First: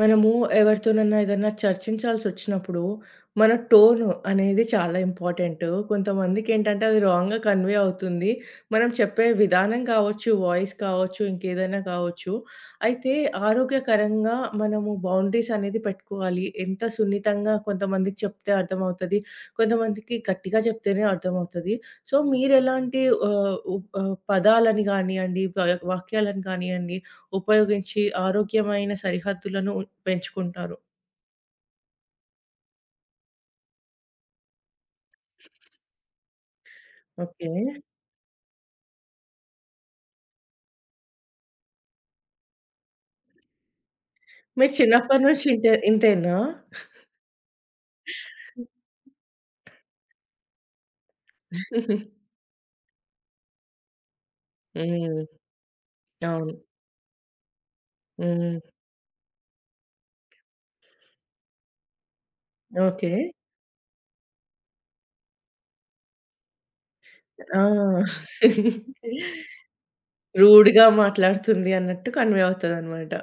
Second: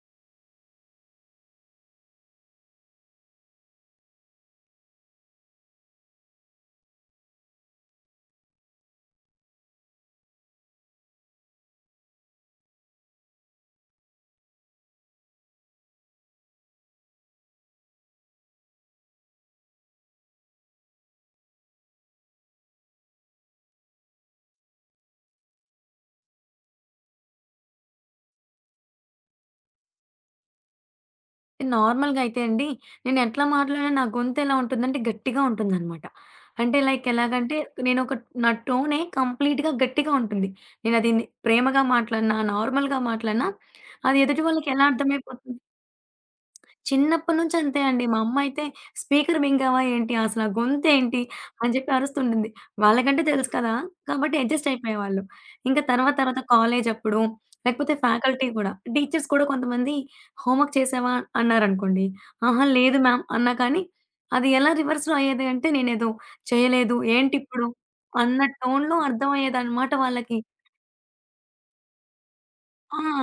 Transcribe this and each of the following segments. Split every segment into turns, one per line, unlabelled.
మనము ఎవరితోనన్నా ఏదన్నా చర్చించాల్సొచ్చినప్పుడు, మన టోన్ అనేది చాలా ఇంపార్టెంటు. కొంతమందికేంటంటే అది రాంగ్‌గా కన్వే అవుతుంది. మనం చెప్పే విధానం కావచ్చు, వాయిస్ కావచ్చు, ఇంకేదైనా కావచ్చు. అయితే ఆరోగ్యకరంగా మనము బౌండరీస్ అనేది పెట్టుకోవాలి. ఎంత సున్నితంగా కొంతమందికి చెప్తే అర్థమవుతది. కొంతమందికి గట్టిగా చెప్తేనే అర్థమవుతది. సో, మీరెలాంటి ఆహ్, ఉ పదాలని గానియ్యండి, వాక్యాలను కానియ్యండి ఉపయోగించి ఆరోగ్యమైన సరిహద్దులను పెంచుకుంటారు.
నార్మల్‌గా అయితే అండి, నేనెట్లా మాట్లాడినా నా గొంతెలా ఉంటుందంటే గట్టిగా ఉంటుందనమాట. అంటే లైక్
ఓకే.
ఎలాగంటే, నేనొక నా టోనే కంప్లీట్‌గా గట్టిగా ఉంటుంది. నేనది ని ప్రేమగా మాట్లాడినా, నార్మల్‌గా మాట్లాడినా అది ఎదుటి వాళ్ళకి
మీరు
ఎలా
చిన్నప్పటి నుంచి
అర్థమైపోతుంది.
ఇంతే ఇంతేనా?
చిన్నప్పటి నుంచి అంతే అండి. మా అమ్మయితే "స్పీకర్ మింగావా ఏంటి? అసల గొంతేంటి?" అని చెప్పి అరుస్తుంటుంది. వాళ్ళకంటే తెలుసు కదా! కాబట్టి అడ్జస్ట్ అయిపోయేవాళ్ళు.
హ్మ్.
ఇంకా తర్వాత తర్వాత
అవును.
కాలేజప్పుడు లేకపోతే ఫ్యాకల్టీ
హ్మ్.
గూడా, టీచర్స్ కూడా కొంతమంది "హోంవర్క్ చేశావా?" అన్నారనుకోండి. "ఆహా! లేదు
ఓకే.
మ్యామ్" అన్నా కానీ అది ఎలా రివర్స్‌లో అయ్యేది అంటే నేనేదో చేయలేదు,
ఆ!
ఏంటిప్పుడు అన్న టోన్‌లో అర్థమయ్యేదనమాట వాళ్ళకి.
రూడ్‌గా మాట్లాడుతుంది అన్నట్టు కన్వే
ఆ!
అవుతదనమాట.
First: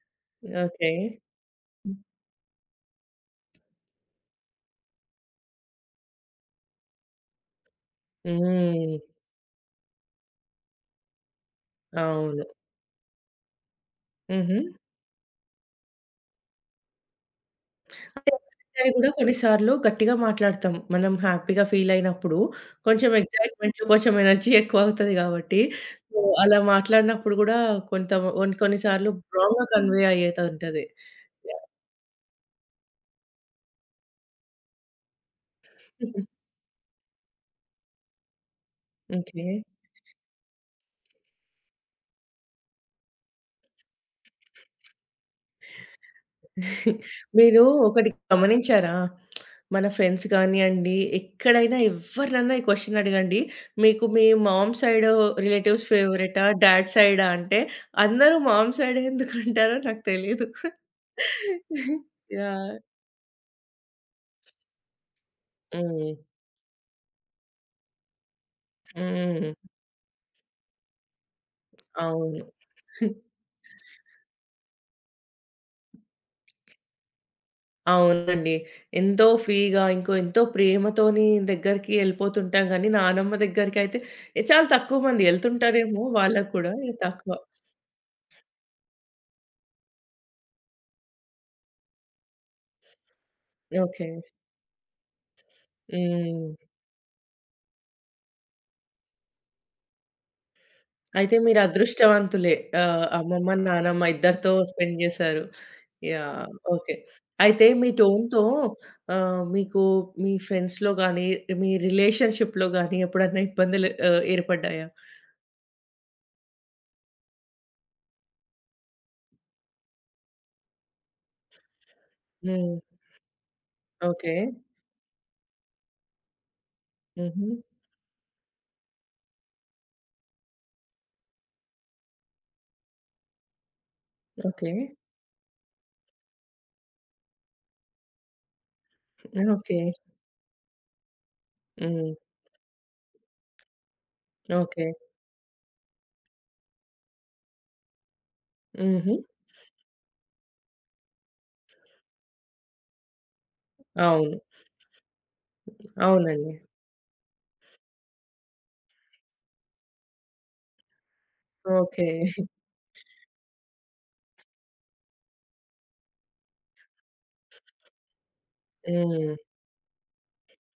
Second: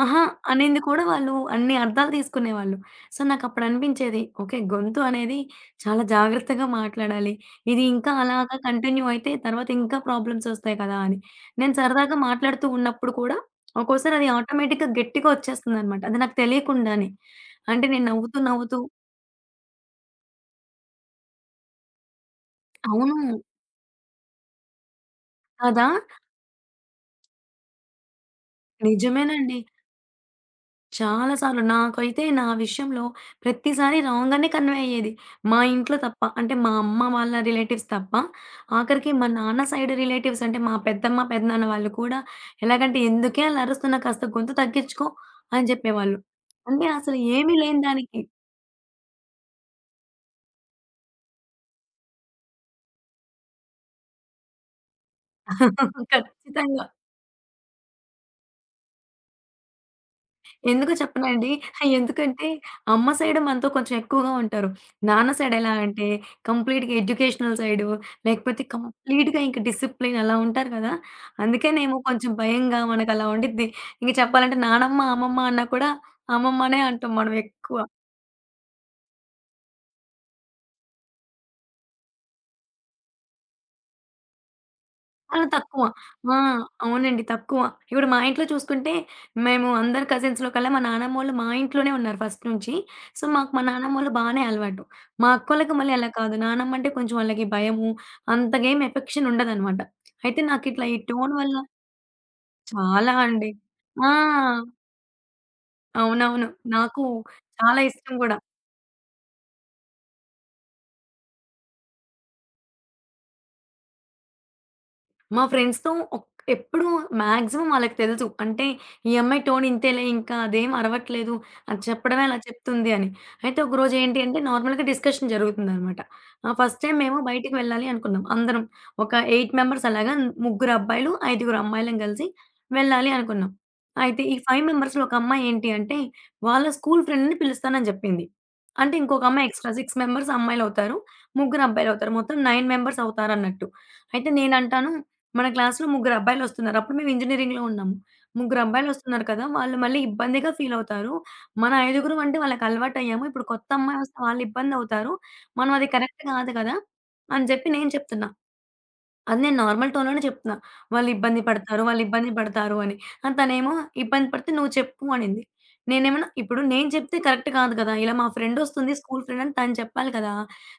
అహా! అనేది
ఓకే.
కూడా వాళ్ళు అన్ని అర్థాలు తీసుకునేవాళ్ళు. సో, నాకప్పుడనిపించేది ఓకే. గొంతు అనేది చాలా జాగ్రత్తగా మాట్లాడాలి. ఇది ఇంకా అలాగా
హ్మ్.
కంటిన్యూ అయితే తర్వాత ఇంకా ప్రాబ్లమ్సొస్తాయి కదా! అని. నేను సరదాగా
అవును.
మాట్లాడుతూ ఉన్నప్పుడు కూడా ఒక్కోసారి అది
హుహు.
ఆటోమేటిక్‌గా గట్టిగా వచ్చేస్తుందనమాట. అది నాకు తెలియకుండానే. అంటే నేను
అంటే
నవ్వుతూ, నవ్వుతూ
అవి గూడా కొన్నిసార్లు గట్టిగా మాట్లాడతాం. మనం హ్యాపీగా ఫీల్ అయినప్పుడు కొంచెం
అవును.
ఎక్సైట్‌మెంట్‌లో కొంచెం ఎనర్జీ ఎక్కువ అవుతది గాబట్టి,
కదా!
సో, అలా మాట్లాడినప్పుడు గూడా కొంత కొన్ని కొన్ని సార్లు
నిజమేనండి.
రాంగ్‌గా కన్వే అయ్యేదుంటది.
చాలా సార్లు.
యాహ్!
నాకైతే నా విషయంలో ప్రతిసారి రాంగనే కన్వే అయ్యేది. మా ఇంట్లో తప్ప. అంటే మా అమ్మ వాళ్ళ రిలేటివ్స్ తప్ప. ఆఖరికి మా
ఓకే.
నాన్న సైడ్ రిలేటివ్స్ అంటే మా పెద్దమ్మ, పెదనాన్న వాళ్ళు కూడా ఎలాగంటే, "ఎందుకే అలా అరుస్తున్నావు? కాస్త గొంతు తగ్గించుకో" అని చెప్పేవాళ్ళు. అంటే అసలు ఏమీ
మీరు
లేని
ఒకటి
దానికి
గమనించారా? మన ఫ్రెండ్స్ కానియండి, ఎక్కడైనా ఎవ్వరినన్నా ఈ క్వెషన్ అడగండి. మీకు మీ మామ్ సైడ్ రిలేటివ్స్ ఫేవరెటా?
ఖచ్చితంగా.
డాడ్ సైడా? అంటే అందరూ మామ్ సైడే ఎందుకంటారో నాకు తెలీదు.
ఎందుకో చెప్పనా అండి? ఎందుకంటే
యాహ్!
అమ్మ సైడ్ మనతో కొంచెం ఎక్కువగా ఉంటారు. నాన్న సైడ్ ఎలా అంటే
హ్మ్.
కంప్లీట్‌గా ఎడ్యుకేషనల్ సైడు, లేకపోతే కంప్లీట్‌గా
హ్మ్.
ఇంక డిసిప్లిన్ అలా ఉంటారు కదా! అందుకేనేమో కొంచెం
అవును.
భయంగా మనకలా ఉండిద్ది. ఇంక చెప్పాలంటే నానమ్మ, అమ్మమ్మ అన్నా కూడా అమ్మమ్మనే అంటాం మనం ఎక్కువ.
అవునండి. ఎంతో ఫ్రీగా, ఇంకో ఎంతో ప్రేమతోని దగ్గరికి ఎళ్ళిపోతుంటాం గానీ, నానమ్మ దగ్గరికైతే చాలా తక్కువ మంది
చాలా తక్కువ.
ఎళ్తుంటారేమో
ఆ!
వాళ్ళకి కూడా
అవునండి.
తక్కువ.
తక్కువ. ఇప్పుడు మా ఇంట్లో చూసుకుంటే, మేము అందరి కజిన్స్‌లో కల్లా మా నానమ్మోళ్ళు మా ఇంట్లోనే ఉన్నారు ఫస్ట్ నుంచి. సో, మాకు మా
ఓకే.
నానమ్మోళ్ళు బానే అలవాటు. మా అక్కోళ్ళకి మళ్ళీ అలా కాదు.
హ్మ్.
నానమ్మ అంటే కొంచెం వాళ్ళకి భయము, అంతగా ఏం ఎఫెక్షన్ ఉండదనమాట. అయితే నాకిట్లా ఈ టోన్
అయితే
వల్ల
మీరు అదృష్టవంతులే.
చాలా అండి.
అమ్మమ్మ, నానమ్మ
ఆ!
ఇద్దరితో స్పెండ్ చేశారు. యాహ్!
అవునవును.
ఓకే.
నాకు
అయితే
చాలా
మీ
ఇష్టం గూడా.
టోన్‌తో మీకు మీ ఫ్రెండ్స్‌లో గాని, మీ రిలేషన్‌షిప్‌లో గాని ఎప్పుడన్నా ఇబ్బందులు ఏర్పడ్డాయా?
మా ఫ్రెండ్స్‌తో ఒక్ ఎప్పుడు మాక్సిమం వాళ్ళకి తెలుసు. అంటే ఈ అమ్మాయి టోన్ ఇంతేలే ఇంకా అదేం అరవట్లేదు. అది చెప్పడమే అలా
హ్మ్.
చెప్తుంది అని. అయితే ఒకరోజు ఏంటి
ఓకే.
అంటే నార్మల్‌గా డిస్కషన్ జరుగుతుందనమాట. ఫస్ట్ టైమ్ మేము
హుహు.
బయటికి వెళ్ళాలి అనుకున్నాం. అందరం ఒక 8 మెంబర్స్ అలాగా ముగ్గురు అబ్బాయిలు, ఐదుగురు అమ్మాయిలం కలిసి వెళ్ళాలి అనుకున్నాం. అయితే ఈ 5
ఓకే.
మెంబర్స్‌లో ఒక అమ్మాయి ఏంటి అంటే వాళ్ళ స్కూల్ ఫ్రెండ్‌ని పిలుస్తానని చెప్పింది. అంటే ఇంకొక అమ్మాయి ఎక్స్‌ట్రా
ఓకే.
6 మెంబర్స్ అమ్మాయిలవుతారు. ముగ్గురు అబ్బాయిలవుతారు.
హ్మ్.
మొత్తం 9 మెంబర్స్ అవుతారన్నట్టు. అయితే
ఓకే.
నేనంటాను మన క్లాస్‌లో ముగ్గురు అబ్బాయిలొస్తున్నారు. అప్పుడు మేము ఇంజినీరింగ్‌లో ఉన్నాము. ముగ్గురు
హుహు.
అబ్బాయిలొస్తున్నారు కదా! వాళ్ళు మళ్ళీ ఇబ్బందిగా ఫీల్ అవుతారు. మన ఐదుగురం అంటే వాళ్ళకి అలవాటయ్యాము. ఇప్పుడు కొత్త అమ్మాయి వస్తే
అవును.
వాళ్ళు ఇబ్బందవుతారు. మనం అది కరెక్ట్ కాదు
అవునండి.
కదా! అని చెప్పి నేను చెప్తున్నా. అది నేను నార్మల్ టోన్‌లోనే చెప్తున్నా. వాళ్ళిబ్బంది పడతారు,
ఓకే.
వాళ్ళిబ్బంది పడతారు అని. తనేమో ఇబ్బంది పడితే నువ్వు చెప్పు అనింది. నేనేమన్నా ఇప్పుడు నేను చెప్తే కరెక్ట్ కాదు కదా! ఇలా మా ఫ్రెండొస్తుంది స్కూల్
హ్మ్.
ఫ్రెండ్ అని తను చెప్పాలి కదా!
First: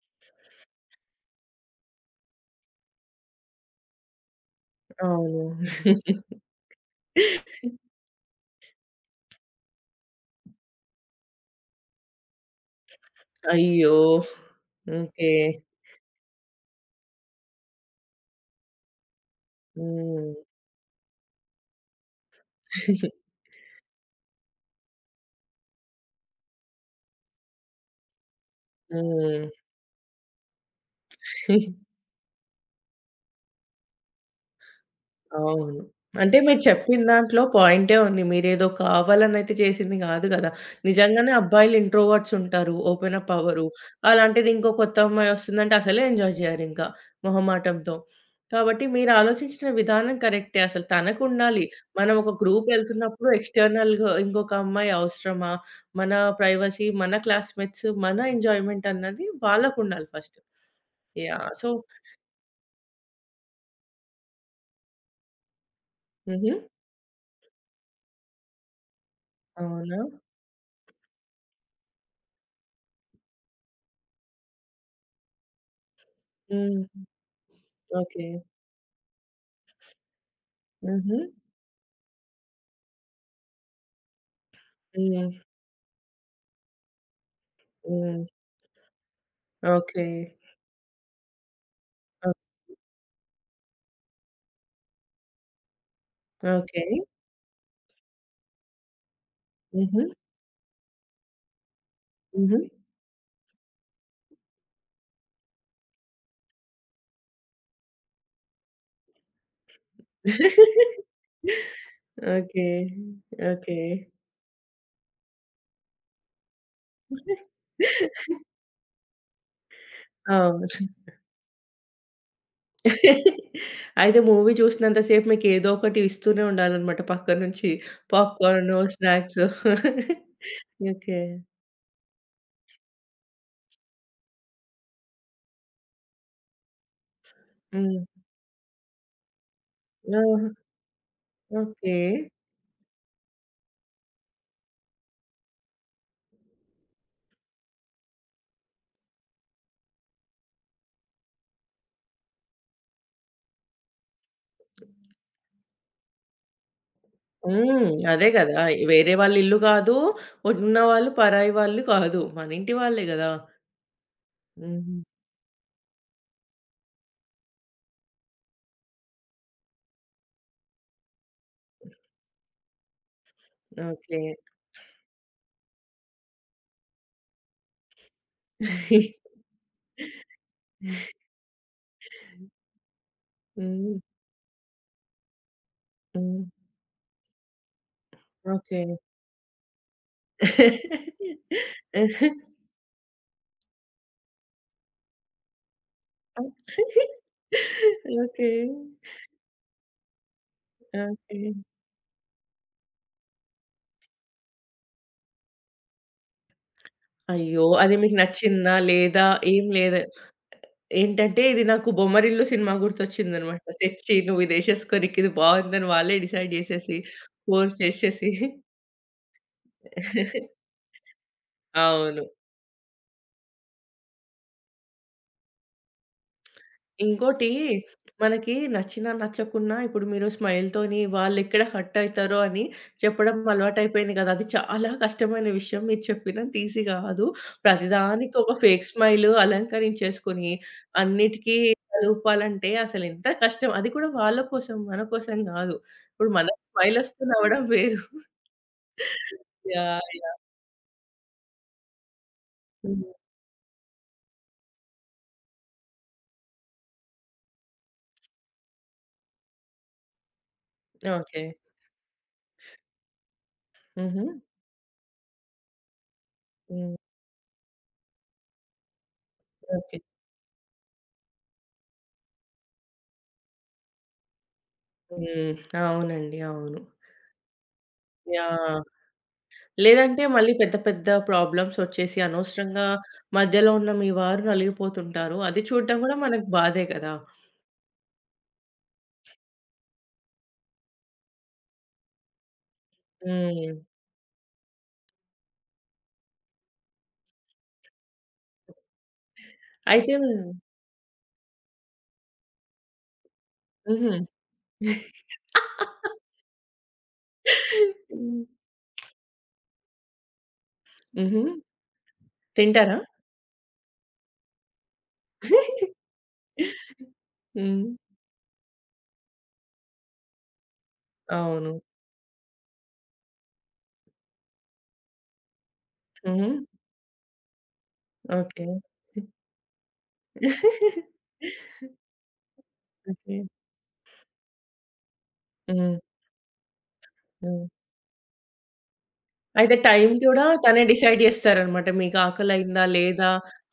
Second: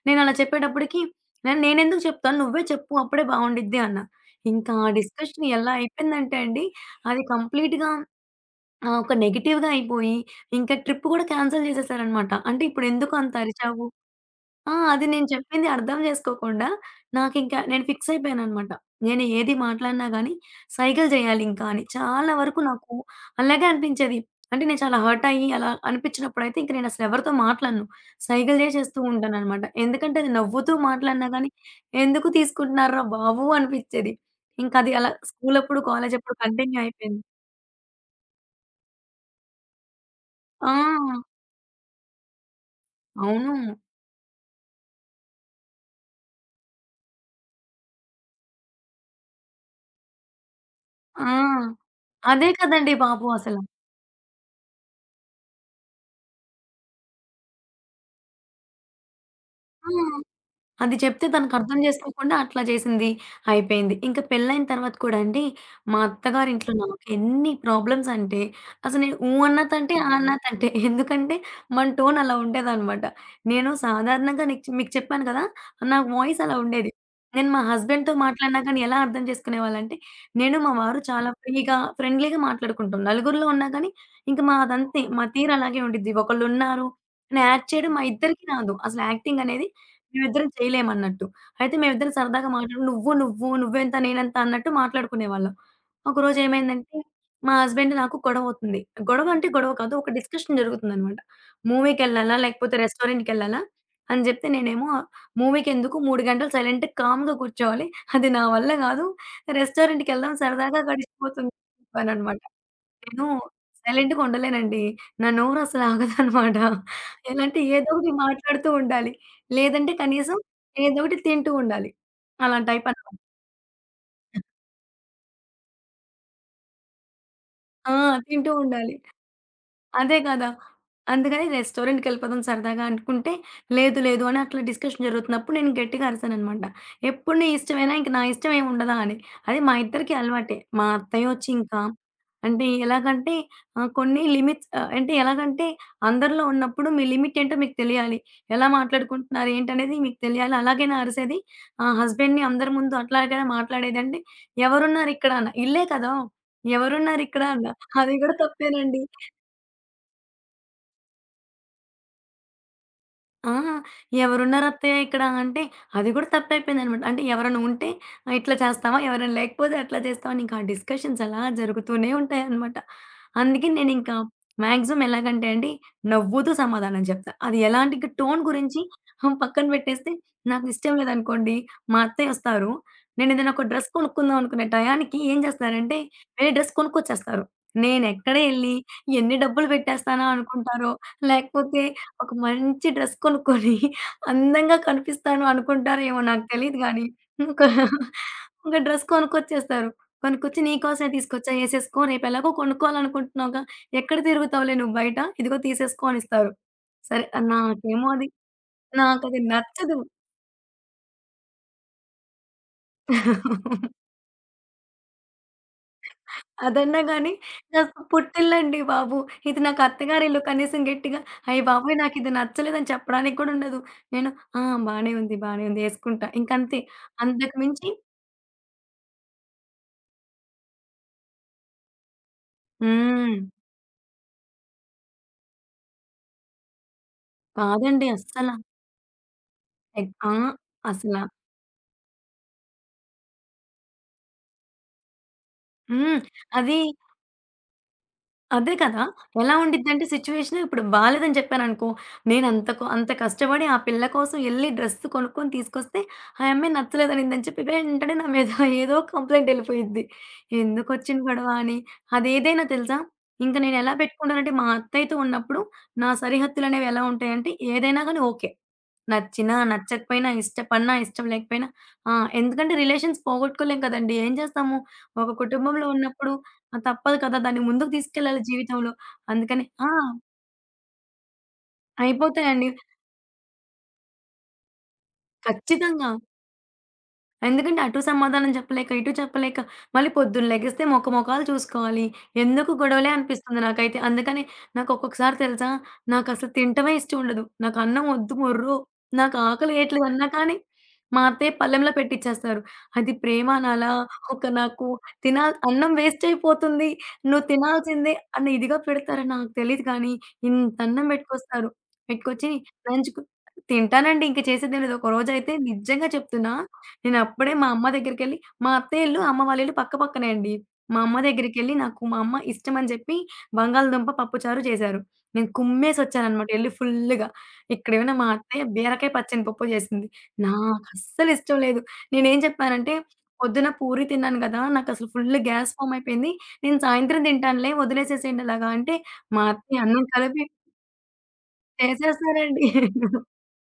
నేనలా చెప్పేటప్పటికి నేనెందుకు చెప్తాను నువ్వే చెప్పు అప్పుడే బావుండిద్ది అన్నా. ఇంకా ఆ డిస్కషన్ ఎలా
అవును.
అయిపోయిందంటే అండి అది కంప్లీట్‌గా ఒక నెగెటివ్‌గా అయిపోయి ఇంకా ట్రిప్ కూడా క్యాన్సెల్ చేసేసారనమాట. అంటే ఇప్పుడెందుకు అంత అరిచావు?
అయ్యో!
ఆ! అది నేను
ఓకే.
చెప్పింది అర్థం జేసుకోకుండా నాకింకా నేను ఫిక్స్ అయిపోయాననమాట. నేను ఏది మాట్లాడినా
హ్మ్.
గానీ సైగలు జేయాలింకా అని. చాలా వరకు నాకు అలాగే అనిపించేది. అంటే నేను చాలా హర్ట్ అయ్యి అలా అనిపించినప్పుడైతే ఇంక నేనసలు ఎవరితో మాట్లాడను. సైగలు జేసేస్తూ
హ్మ్.
ఉంటాననమాట. ఎందుకంటే అది నవ్వుతూ మాట్లాడినా గానీ ఎందుకు తీసుకుంటున్నార్రా బాబు అనిపిచ్చేది. ఇంకది అలా స్కూలప్పుడు,
అవును.
కాలేజప్పుడు
అంటే మీరు
కంటిన్యూ
చెప్పిన
అయిపోయింది.
దాంట్లో పాయింటే ఉంది. మీరేదో కావాలనైతే చేసింది గాదు గదా!
ఆ!
నిజంగానే అబ్బాయిలు ఇంట్రోవర్ట్స్ ఉంటారు. ఓపెన్ అప్ అవ్వరు.
అవును.
అలాంటిది ఇంకో కొత్త అమ్మాయి వస్తుందంటే అసలే ఎంజాయ్ జేయరింకా మొహమాటంతో. కాబట్టి మీరు ఆలోచించిన విధానం కరెక్టే. అసలు
ఆ!
తనకుండాలి. మనం ఒక
అదే
గ్రూప్
కదండీ బాబు
ఎళ్తున్నప్పుడు
అసల.
ఎక్స్‌టర్నల్‌గా ఇంకొక అమ్మాయి అవసరమా? మన ప్రైవసీ, మన క్లాస్‌మేట్స్, మన ఎంజాయ్‌మెంట్ అన్నది
ఆ!
వాళ్ళకుండాలి ఫస్ట్.
అది చెప్తే
యాహ్! సో
తనకర్థం చేసుకోకుండా అట్లా చేసింది. అయిపోయింది. ఇంక పెళ్ళైన తర్వాత కూడా అండి, మా
హుహు.
అత్తగారింట్లో నాకెన్ని ప్రాబ్లమ్స్ అంటే, అసలు నేను ఊ అన్న తంటే,
అవునా?
ఆ అన్న తంటే. ఎందుకంటే మన టోన్ అలా ఉండేదనమాట. నేను సాధారణంగా నీకు మీకు చెప్పాను కదా! నా వాయిస్ అలా
హ్మ్.
ఉండేది. నేను మా హస్బెండ్‌తో
ఓకే.
మాట్లాడినా కానీ ఎలా అర్థం చేసుకునేవాళ్ళంటే, నేను మా వారు
హుహు.
చాలా ఫ్రీగా, ఫ్రెండ్లీగా మాట్లాడుకుంటాం. నలుగురిలో ఉన్నా కానీ ఇంక మాదంతే. మా
హ్మ్.
తీరు అలాగే ఉండిద్ది. ఒకళ్ళున్నారు అని యాక్ట్ చేయడం మా
హ్మ్.
ఇద్దరికీ రాదు. అసలు యాక్టింగ్ అనేది
ఓకే.
మేమిద్దరం చేయలేమన్నట్టు. అయితే మేమిద్దరం
ఓ
సరదాగా మాట్లాడుకుని నువ్వు, నువ్వు, నువ్వెంత నేనెంత అన్నట్టు మాట్లాడుకునేవాళ్ళం. ఒకరోజు
ఓకే.
ఏమైందంటే మా హస్బెండ్ నాకు గొడవవుతుంది. గొడవ అంటే గొడవ కాదు.
హుహు.
ఒక డిస్కషన్ జరుగుతుందనమాట. మూవీకెళ్ళాలా?
హుహు.
లేకపోతే రెస్టారెంట్‌కెళ్ళాలా? అని జెప్తే నేనేమో మూవీకెందుకు 3 గంటలు సైలెంట్‌గా కామ్‌గా కూర్చోవాలి. అది నా వల్ల గాదు. రెస్టారెంట్‌కెళ్దాం సరదాగా గడిచిపోతుంది అన్నాననమాట.
ఓకే.
నేను
ఓకే.
సైలెంట్‌గా ఉండలేనండి. నా నోరు అసలు ఆగదనమాట. ఎలా అంటే ఏదో ఒకటి మాట్లాడుతూ ఉండాలి. లేదంటే కనీసం
అవును.
ఏదో ఒకటి తింటూ ఉండాలి. అలా టైపనమాట.
అయితే మూవీ చూసినంత సేపు మీకు ఏదో ఒకటి ఇస్తూనే ఉండాలన్నమాట పక్క నుంచి.
ఆ! తింటూ
పాప్‌కార్ను,
ఉండాలి.
స్నాక్స్.
అదే కదా!
ఓకే.
అందుకని రెస్టారెంట్‌కెళ్ళిపోదాం సరదాగా అనుకుంటే, లేదు లేదు అని అట్లా డిస్కషన్ జరుగుతున్నప్పుడు నేను గట్టిగా అరిసాననమాట. ఎప్పుడు నీ ఇష్టమేనా?
హ్మ్.
ఇంక నా ఇష్టం ఏమి ఉండదా అని. అది మా ఇద్దరికీ
ఆహా!
అలవాటే. మా అత్తయ్యొచ్చి ఇంకా
ఓకే.
అంటే ఎలాగంటే కొన్ని లిమిట్స్ అంటే ఎలాగంటే అందరిలో ఉన్నప్పుడు మీ లిమిట్ ఏంటో మీకు తెలియాలి. ఎలా మాట్లాడుకుంటున్నారు ఏంటనేది మీకు తెలియాలి. అలాగేనా అరిసేది? హస్బెండ్‌ని అందరి ముందు అట్లాగేనా మాట్లాడేది? అంటే ఎవరున్నారిక్కడ అన్న. ఇల్లే కదా! ఎవరున్నారిక్కడ అన్న.
హ్మ్.
అది
అదే
కూడా
గదా!
తప్పేనండి.
వేరే వాళ్ళ ఇల్లు కాదు, ఉన్నవాళ్ళు పరాయి వాళ్ళు కాదు. మన ఇంటి వాళ్ళే గదా!
ఆ!
హుహు.
"ఎవరున్నారత్తయ్య ఇక్కడ" అంటే, అది కూడా తప్పయిపోయిందనమాట. అంటే ఎవరైనా ఉంటే ఇట్లా చేస్తావా? ఎవరైనా లేకపోతే అట్లా చేస్తావా? అని ఇంకా ఆ డిస్కషన్స్ అలా జరుగుతూనే ఉంటాయనమాట. అందుకే నేనింకా
ఓకే.
మాక్సిమం ఎలాగంటే అండి, నవ్వుతూ సమాధానం చెప్తా. అది ఎలాంటి ఇంక టోన్ గురించి పక్కన పెట్టేస్తే నాకిష్టం లేదనుకోండి, మా అత్తయ్యొస్తారు. నేనేదైనా ఒక డ్రెస్
హ్మ్.
కొనుక్కుందాం అనుకునే టయానికి ఏం చేస్తారంటే,
హ్మ్.
వేరే డ్రెస్ కొనుక్కొచ్చేస్తారు. నేనెక్కడ ఎళ్లి
ఓకే.
ఎన్ని డబ్బులు పెట్టేస్తానా అనుకుంటారో, లేకపోతే
ఓకే.
ఒక మంచి డ్రెస్ కొనుక్కొని అందంగా కనిపిస్తాను అనుకుంటారేమో నాకు తెలీదు గానీ. ఒక ఒక డ్రెస్ కొనుక్కొచ్చేస్తారు. కొనుక్కొచ్చి "నీకోసమే
ఓకే.
తీసుకొచ్చా ఏసేసుకో. రేపెలాగో కొనుక్కోవాలనుకుంటున్నావుగా. ఎక్కడ తిరుగుతావులే నువ్వు బయట. ఇదిగో తీసేసుకో" అనిస్తారు. సరే
అయ్యో! అది
నాకేమో
మీకు
అది
నచ్చిందా? లేదా?
నాకది
ఏం
నచ్చదు.
లేదు. ఏంటంటే ఇది నాకు 'బొమ్మరిల్లు' సినిమా గుర్తొచ్చిందనమాట. తెచ్చి నువ్వు ఇది ఏసేసుకో నీకిది బావుందని వాళ్ళే డిసైడ్ జేసేసి,
అదన్నా గానీ
ఫోర్స్
నాకు
చేసేసి
పుట్టిల్లండి బాబు. ఇది నాకు అత్తగారిల్లు కనీసం గట్టిగా "అయ్య బాబోయ్!
అవును.
నాకిది నచ్చలేదని" చెప్పడానికి కూడా ఉండదు. నేను "ఆ! బానే ఉంది. బానే ఉంది. ఏసుకుంటా." ఇంకంతే.
ఇంకోటి
అంతకు మించి
మనకి నచ్చినా, నచ్చకున్నా ఇప్పుడు మీరు స్మైల్‌తోని వాళ్ళెక్కడ హర్ట్ అయితారో అని
హ్మ్.
చెప్పడం అలవాటయిపోయింది కదా! అది చాలా కష్టమైన విషయం. మీరు చెప్పినంత ఈజీ కాదు.
కాదండి
ప్రతిదానికి
అస్సల.
ఒక ఫేక్ స్మైల్
ఎగ్ ఆ!
అలంకరించేసుకొని,
అసల.
అన్నిటికి తలూపాలంటే అసలెంత కష్టం. అది కూడా వాళ్ళ కోసం, మన కోసం కాదు.
హ్మ్.
ఇప్పుడు మనకు
అది
స్మైలొస్తే నవ్వడం వేరు.
అదే కదా! ఎలా ఉండిద్దంటే
యాహ్! యాహ్!
సిట్యుయేషన్ ఇప్పుడు బాలేదని చెప్పాననుకో, నేనంత
హ్మ్.
అంత కష్టపడి ఆ పిల్ల కోసం ఎళ్లి డ్రెస్ కొనుక్కొని తీసుకొస్తే, ఆ అమ్మాయి నచ్చలేదనిందని చెప్పి వెంటనే నా మీద ఏదో కంప్లెయింట్ ఎళ్ళిపోయిద్ది. ఎందుకొచ్చిన
ఓకే.
గొడవ అని. అదేదైనా తెలుసా? ఇంక నేనెలా
హుహు.
పెట్టుకుంటానంటే మా అత్తయ్యతో ఉన్నప్పుడు నా సరిహద్దులనేవి
హ్మ్.
ఎలా ఉంటాయంటే ఏదైనా గాని ఓకే. నచ్చినా,
ఓకే.
నచ్చకపోయినా, ఇష్టపడినా, ఇష్టం లేకపోయినా ఆ! ఎందుకంటే రిలేషన్స్ పోగొట్టుకోలేం కదండీ! ఏం చేస్తాము? ఒక
హ్మ్.
కుటుంబంలో ఉన్నప్పుడు
అవునండి.
ఆ!
అవును.
తప్పదు కదా! దాన్ని ముందుకు తీసుకెళ్ళాలి
యాహ్!
జీవితంలో. అందుకని ఆ!
లేదంటే మళ్ళీ పెద్ద పెద్ద ప్రాబ్లమ్స్ వచ్చేసి
అయిపోతాయండి.
అనవసరంగా మధ్యలో ఉన్న మీ వారు నలిగిపోతుంటారు. అది చూడడం
ఖచ్చితంగా.
గూడా మనకు బాధే కదా!
ఎందుకంటే అటు సమాధానం చెప్పలేక, ఇటు చెప్పలేక, మళ్ళీ పొద్దున్న లెగిస్తే మొఖాలు చూసుకోవాలి. ఎందుకు గొడవలే అనిపిస్తుంది
హ్మ్.
నాకైతే. అందుకని నాకు ఒక్కొక్కసారి తెలుసా, నాకసలు తినటమే ఇష్టం ఉండదు. నాకు అన్నం ఒద్దు మొర్రో, నాకు ఆకలేయట్లేదు
అయితే
అన్నా కానీ, మా అత్తయ్య పళ్ళెంలో పెట్టిచ్చేస్తారు. అది ప్రేమ అనాలా?
హుహు.
ఒక నాకు తినా అన్నం వేస్ట్ అయిపోతుంది. నువ్వు తినాల్సిందే
హ్మ్.
అన్న ఇదిగా పెడతారని నాకు తెలీదు కానీ, ఇంత అన్నం
హుహు.
పెట్టుకొస్తారు. పెట్టుకొచ్చి
తింటారా?
లంచ్‌కు తింటానండి. ఇంక చేసేదేం లేదు. ఒకరోజైతే నిజంగా చెప్తున్నా నేనప్పుడే మా
హ్మ్.
అమ్మ దగ్గరికెళ్ళి మా అత్తయ్య ఇల్లు, అమ్మ వాళ్ళ ఇల్లు పక్క పక్కనే అండి. మా అమ్మ దగ్గరికెళ్ళి
అవును.
నాకు మా అమ్మ ఇష్టమని జెప్పి బంగాళదుంప పప్పుచారు చేశారు. నేను కుమ్మేసొచ్చాననమాట
హుహు.
ఎళ్లి ఫుల్లుగా. ఇక్కడేమైనా మా అత్తయ్య
ఓకే.
బీరకాయ పచ్చని పప్పు జేసింది. నాకస్సలిష్టం లేదు. నేనేం చెప్పానంటే,
ఓకే.
పొద్దున పూరి తిన్నాను గదా! నాకసలు ఫుల్లు గ్యాస్ ఫామ్
హ్మ్.
అయిపోయింది. నేను సాయంత్రం
హ్మ్.
తింటానులే వదిలేసేసేయండి అలాగా అంటే, మా
అయితే
అత్తయ్య అన్నం
టైం
కలిపి
కూడా తనే డిసైడ్ జేస్తారనమాట. మీకు
చేసేసారండి.
ఆకలయిందా? లేదా?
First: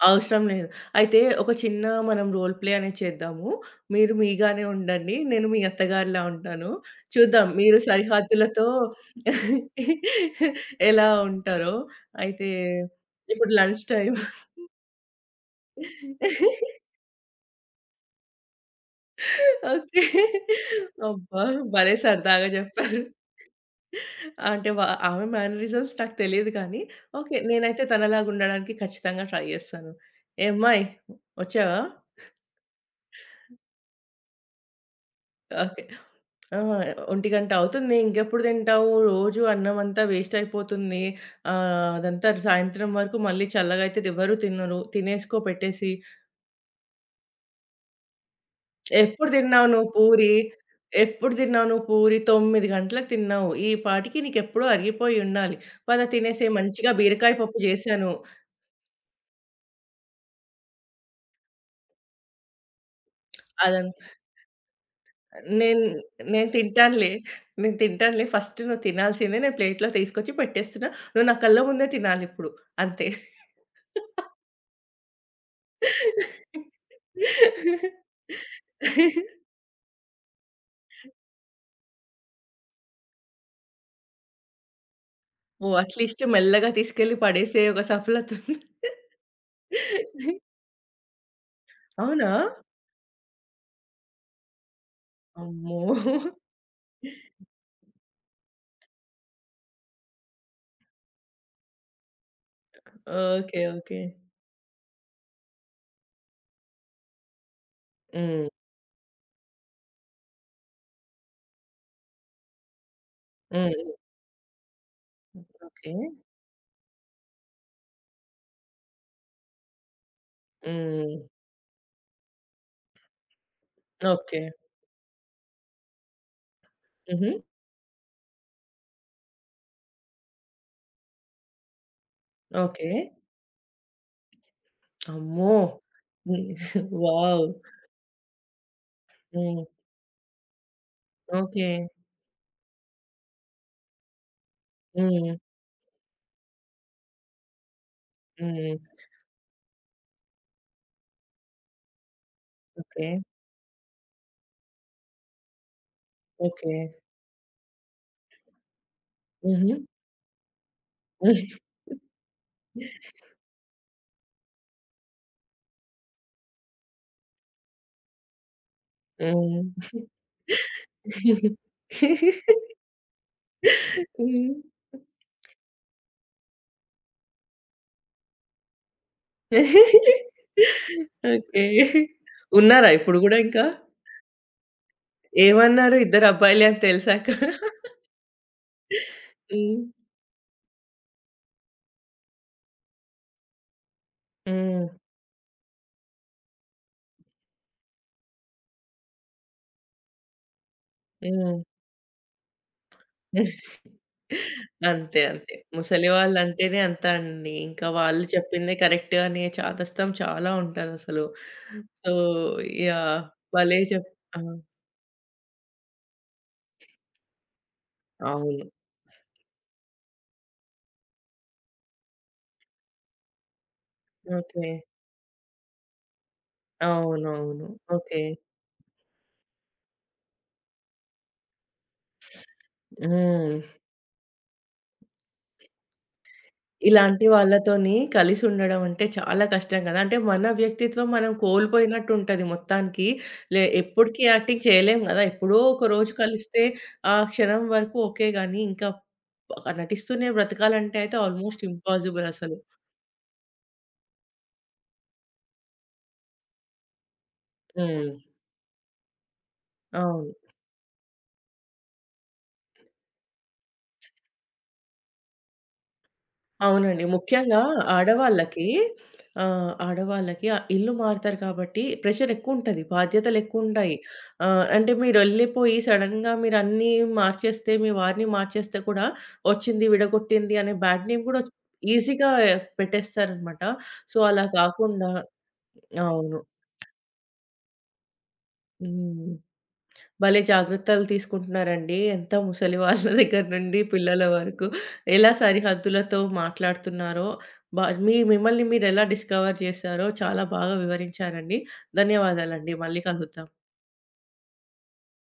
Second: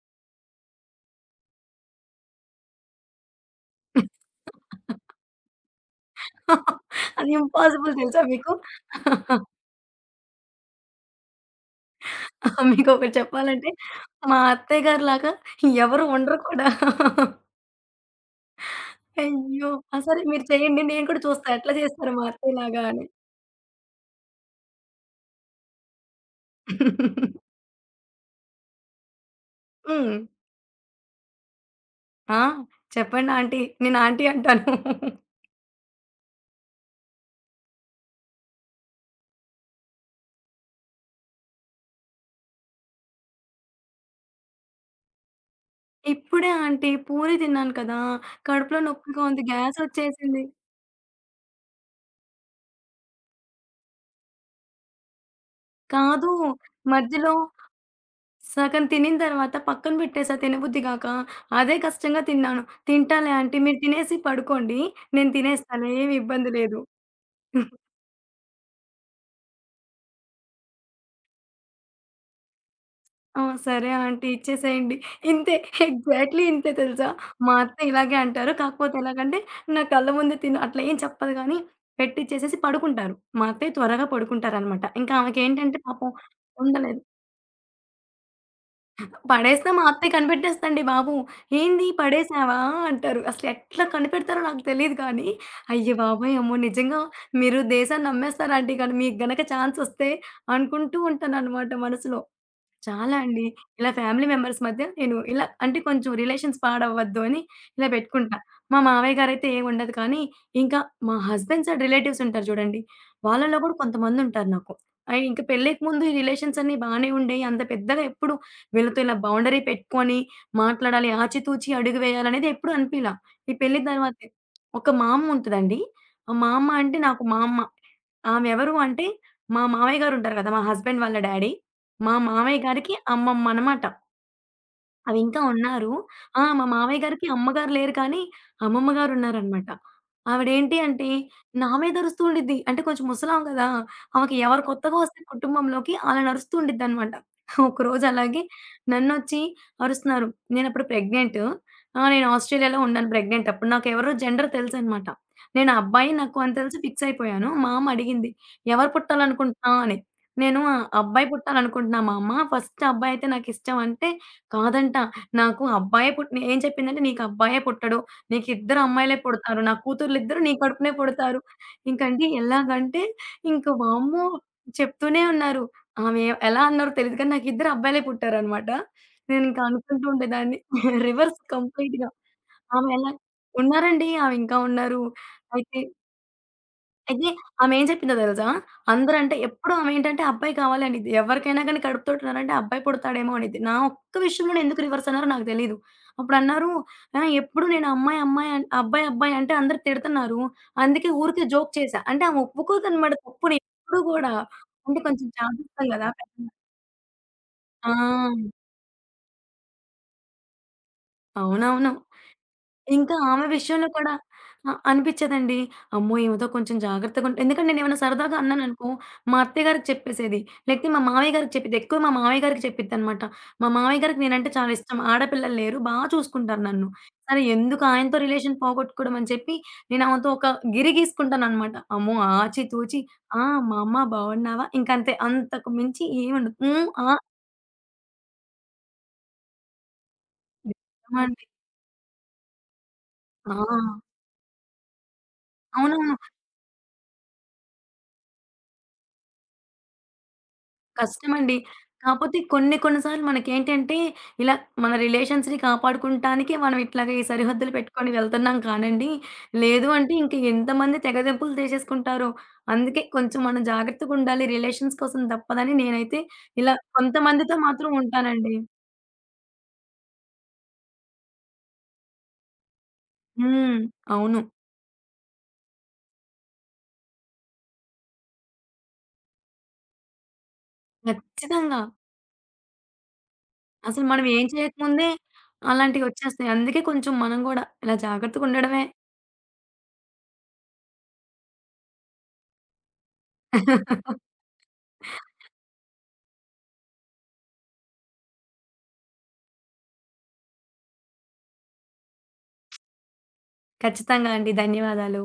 అవసరం లేదు. అయితే ఒక చిన్న మనం రోల్ ప్లే అనేది చేద్దాము. మీరు మీగానే ఉండండి. నేను మీ అత్తగారిలా ఉంటాను.
అది
చూద్దాం మీరు
ఇంపాసిబుల్ తెలుసా మీకు?
సరిహద్దులతో ఎలా ఉంటారో. అయితే
మీకొకటి
ఇప్పుడు
చెప్పాలంటే,
లంచ్ టైమ్.
మా అత్తయ్య గారిలాగా ఎవరు ఉండరు కూడా. అయ్యో! ఆ!
ఓకే.
సరే మీరు చేయండి నేను కూడా
అబ్బా!
చూస్తా ఎట్లా
భలే
చేస్తారు మా
సరదాగా
అత్తయ్యలాగా
జెప్పారు.
అని.
అంటే ఆమె మేనరిజమ్స్ నాకు తెలీదు కానీ, ఓకే. నేనైతే తనలాగా ఉండడానికి ఖచ్చితంగా ట్రై చేస్తాను.
హ్మ్.
"ఏ అమ్మాయి వచ్చావా?
ఆ! చెప్పండి ఆంటీ. నేను ఆంటీ అంటాను.
ఓకే. ఆ! 1:00 అవుతుంది. ఇంకెప్పుడు తింటావు? రోజు అన్నం అంతా వేస్ట్ అయిపోతుంది. అదంతా సాయంత్రం వరకు మళ్ళీ చల్లగా అయితే ఎవరు తినరు. తినేసుకో పెట్టేసి."
"ఇప్పుడే ఆంటీ పూరి తిన్నాను కదా! కడుపులో నొప్పిగా
"ఎప్పుడు
ఉంది.
తిన్నావు నువ్వు పూరి?
గ్యాసొచ్చేసింది."
ఎప్పుడు తిన్నావు నువ్వు పూరి? 9 గంటలకు తిన్నావు. ఈ పాటికి నీకెప్పుడో అరిగిపోయి ఉండాలి. పద
కాదు
తినేసేయి. మంచిగా బీరకాయ
మధ్యలో
పప్పు చేశాను."
సగం తినిన తర్వాత పక్కన పెట్టేసా తినబుద్ధి గాక. అదే కష్టంగా తిన్నాను. తింటాలే ఆంటీ మీరు
అదం
తినేసి పడుకోండి. నేను
నేను
తినేస్తాను ఏమి
నేను
ఇబ్బంది లేదు.
తింటానులే. నేను తింటానులే. ఫస్ట్ నువ్వు తినాల్సిందే నేను ప్లేట్‌లో తీసుకొచ్చి పెట్టేస్తున్నా. నువ్వు నా కళ్ళ ముందే తినాలిప్పుడు. అంతే.
ఆ! సరే ఆంటీ ఇచ్చేసేయండి. ఇంతే ఎగ్జాక్ట్‌లీ ఇంతే తెలుసా? మా అత్త ఇలాగే అంటారు. కాకపోతే ఎలాగంటే నా కళ్ళ ముందే తిను అట్లా ఏం చెప్పదు గానీ, పెట్టిచ్చేసేసి పడుకుంటారు. మా అత్తయ్య త్వరగా పడుకుంటారనమాట. ఇంకా
ఓహ్!
ఆమెకేంటంటే పాపం
అట్‌లీస్ట్ మెల్లగా
ఉండలేదు.
తీసుకెళ్ళి పడేసే ఒక సఫలత ఉంది.
పడేస్తే మా అత్తయ్య కనిపెట్టేస్తదండి బాబు. "ఏంది
అవునా?
పడేసావా?" అంటారు. అసలు ఎట్లా కనిపెడతారో నాకు తెలీదు కానీ,
అమ్మో!
అయ్య బాబోయ్! అమ్మో! నిజంగా మీరు దేశాన్ని నమ్మేస్తారు ఆంటీ కానీ మీకు గనక ఛాన్స్ వస్తే అనుకుంటూ ఉంటాననమాట మనసులో. చాలా అండి.
ఓకే.
ఇలా
ఓకే.
ఫ్యామిలీ మెంబర్స్ మధ్య నేను ఇలా అంటే కొంచెం రిలేషన్స్ పాడవ్వద్దు అని ఇలా పెట్టుకుంటా.
హ్మ్.
మా మావయ్య గారైతే ఏముండదు కానీ, ఇంకా మా హస్బెండ్ సైడ్ రిలేటివ్స్ ఉంటారు చూడండి. వాళ్ళలో కూడా
హ్మ్.
కొంతమందుంటారు నాకు. ఇంకా
హ్మ్.
పెళ్ళికి
ఓకే.
ముందు ఈ రిలేషన్స్ అన్నీ బానే ఉండేయి. అంత పెద్దగా ఎప్పుడు వీళ్ళతో ఇలా బౌండరీ పెట్టుకొని మాట్లాడాలి,
హ్మ్.
ఆచితూచి అడుగు వేయాలనేది ఎప్పుడు అనిపియలా. ఈ పెళ్లి తర్వాతే.
ఓకే.
ఒక మా అమ్మ ఉంటదండి. మా అమ్మ అంటే నాకు
హుహు.
మా అమ్మ. ఆమె ఎవరు అంటే మా మావయ్య గారుంటారు కదా! మా హస్బెండ్ వాళ్ళ డ్యాడీ. మా మామయ్య
ఓకే.
గారికి అమ్మమ్మ అనమాట. అవి ఇంకా
అమ్మో!
ఉన్నారు. ఆ!
హ్మ్.
మా మామయ్య గారికి
వావ్!
అమ్మగారు లేరు కానీ, అమ్మమ్మ గారు
హ్మ్.
ఉన్నారనమాట. ఆవిడేంటి అంటే, నా
ఓకే.
మీద అరుస్తూ ఉండిద్ది. అంటే కొంచెం ముసలామె కదా! ఆమెకి ఎవరు కొత్తగా వస్తే
హ్మ్.
కుటుంబంలోకి అలా అరుస్తూ ఉండిద్దనమాట. ఒకరోజు అలాగే
హ్మ్.
నన్నొచ్చి అరుస్తున్నారు. నేనప్పుడు ప్రెగ్నెంట్. ఆ! నేను ఆస్ట్రేలియాలో
ఓకే.
ఉన్నాను ప్రెగ్నెంట్ అప్పుడు. నాకెవరో జెండర్ తెలుసనమాట. నేను అబ్బాయి నాకు అని
ఓకే.
తెలిసి ఫిక్స్ అయిపోయాను. మా అమ్మ అడిగింది, "ఎవరు
హుహు.
పుట్టాలనుకుంటున్నావు?" అని. నేను ఆ "అబ్బాయి పుట్టాలనుకుంటున్నా మా అమ్మ. ఫస్ట్ అబ్బాయి అయితే నాకిష్టం" అంటే కాదంట. నాకు అబ్బాయే పుట్ నే- ఏం చెప్పిందంటే, "నీకు అబ్బాయే పుట్టడు. నీకిద్దరు అమ్మాయిలే పుడతారు. నా
హ్మ్.
కూతుర్లిద్దరూ నీ కడుపునే
హ్మ్.
పుడతారు."
ఓకే.
ఇంకండి ఎలాగంటే ఇంక వామ్మో! చెప్తూనే ఉన్నారు. ఆమె ఎలా అన్నారో తెలీదు కానీ, నాకిద్దరు అబ్బాయిలే పుట్టారనమాట. నేనింక అనుకుంటూ ఉండేదాన్ని. రివర్స్ కంప్లీట్‌గా. ఆమె
ఉన్నారా
ఎలా
ఇప్పుడు గూడా ఇంకా?
ఉన్నారండి. ఆవింకా ఉన్నారు. అయితే
ఏమన్నారు ఇద్దరు అబ్బాయిలే అని తెలిసాక?
అయితే ఆమేం జెప్పిందో దెలుసా? అందరంటే ఎప్పుడు
హ్మ్.
ఆమేంటంటే అబ్బాయి కావాలి అనిద్ది. ఎవరికైనా గానీ కడుపుతోటున్నారంటే అబ్బాయి పుడతాడేమో అనిద్ది. నా ఒక్క విషయంలోనే ఎందుకు
హ్మ్.
రివర్స్ అన్నారో నాకు తెలీదు. అప్పుడన్నారు ఎప్పుడు నేను అమ్మాయి, అమ్మాయి అన్ అబ్బాయి, అబ్బాయి అంటే అందరూ తిడతన్నారు. అందుకే ఊరికే
హ్మ్.
జోక్ చేశా. అంటే ఆమె ఒప్పుకోదనమాట తప్పుని ఎప్పుడు గూడా. అంటే
అంతే.
కొంచెం
అంతే.
జాగ్రత్త గదా!
ముసలి
పెద్దగా
వాళ్ళంటేనే అంత అండి. ఇంకా వాళ్ళు
ఆ!
చెప్పిందే కరెక్ట్ అనే చాదస్తం చాలా ఉంటదసలు.
అవునవును.
సో
ఇంకా
యాహ్!
ఆమె
భలే
విషయంలో
చెప్
కూడా
ఆ!
అనిపిచ్చేదండి. అమ్మో! ఈమెతో కొంచెం జాగ్రత్తగా ఉంటే ఎందుకంటే నేనేమన్నా సరదాగా
అవును.
అన్నాననుకో, మా అత్తయ్య గారికి చెప్పేసేది. లేకపోతే మా మామయ్య గారికి చెప్పిద్ది. ఎక్కువ మా మామయ్య గారికి చెప్పిద్దనమాట. మా మామయ్య గారికి నేనంటే చాలా
ఓకే.
ఇష్టం. ఆడపిల్లలు లేరు. బా చూసుకుంటారు నన్ను. సరే
అవునవును.
ఎందుకు ఆయనతో
ఓకే.
రిలేషన్ పోగొట్టుకోవడం అని చెప్పి నేను ఆమెతో ఒక గిరి గీసుకుంటాననమాట. అమ్మో! ఆచి తూచి ఆ! మా
హ్మ్.
అమ్మ బాగున్నావా? ఇంకంతే. అంతకు మించి ఏముండదు. హ్మ్. ఆ.
ఇలాంటి వాళ్ళతోని కలిసి ఉండడం అంటే చాలా కష్టం కదా! అంటే మన
ఇది
వ్యక్తిత్వం
నిజమా
మనం
అండి.
కోల్పోయినట్టుంటది మొత్తానికి. లే
ఆ!
ఎప్పటికి యాక్టింగ్ చేయలేం గదా! ఎప్పుడో ఒక
అవునవును.
రోజు కలిస్తే ఆ క్షణం వరకు ఓకే గానీ, ఇంకా నటిస్తూనే బ్రతకాలంటే అయితే
కష్టమండి.
ఆల్మోస్ట్ ఇంపాసిబుల్
కాపోతే
అసలు.
కొన్ని కొన్ని సార్లు మనకేంటంటే, ఇలా మన రిలేషన్స్‌ని కాపాడుకుంటానికే మనం ఇట్లాగ ఈ సరిహద్దులు పెట్టుకొని
హ్మ్.
వెళ్తున్నాం కానండి. లేదు అంటే
అవును.
ఇంక ఎంతమంది తెగతెంపులు తీసేసుకుంటారో. అందుకే కొంచెం మనం జాగ్రత్తగుండాలి. రిలేషన్స్ కోసం తప్పదని నేనైతే ఇలా
అవునండి.
కొంతమందితో
ముఖ్యంగా
మాత్రం ఉంటానండి.
ఆడవాళ్ళకి ఆడవాళ్ళకి ఇల్లు మారుతారు కాబట్టి ప్రెషరెక్కువుంటది.
హ్మ్.
బాధ్యతలెక్కువుంటాయి.
అవును.
అంటే మీరెళ్ళిపోయి సడెన్‌గా మీరన్నీ మార్చేస్తే, మీ వారిని మార్చేస్తే కూడా వచ్చింది, విడగొట్టింది అనే బ్యాడ్ నేమ్ గూడా
ఖచ్చితంగా.
ఈజీగా పెట్టేస్తారనమాట.
అసలు
సో,
మనం ఏం
అలా
చేయకముందే
కాకుండా అవును.
అలాంటివొచ్చేస్తాయి. అందుకే కొంచెం మనం గూడా ఇలా జాగ్రత్తగుండడమే.
హ్మ్. భలే జాగ్రత్తలు తీసుకుంటున్నారండి. ఎంత ముసలి వాళ్ళ దగ్గర నుండి పిల్లల వరకు ఎలా సరిహద్దులతో మాట్లాడుతున్నారో, బ మీ మిమ్మల్ని మీరెలా డిస్కవర్ చేశారో చాలా బాగా వివరించారండి. ధన్యవాదాలండి. మళ్ళీ కలుద్దాం.
ఖచ్చితంగా అండి. ధన్యవాదాలు.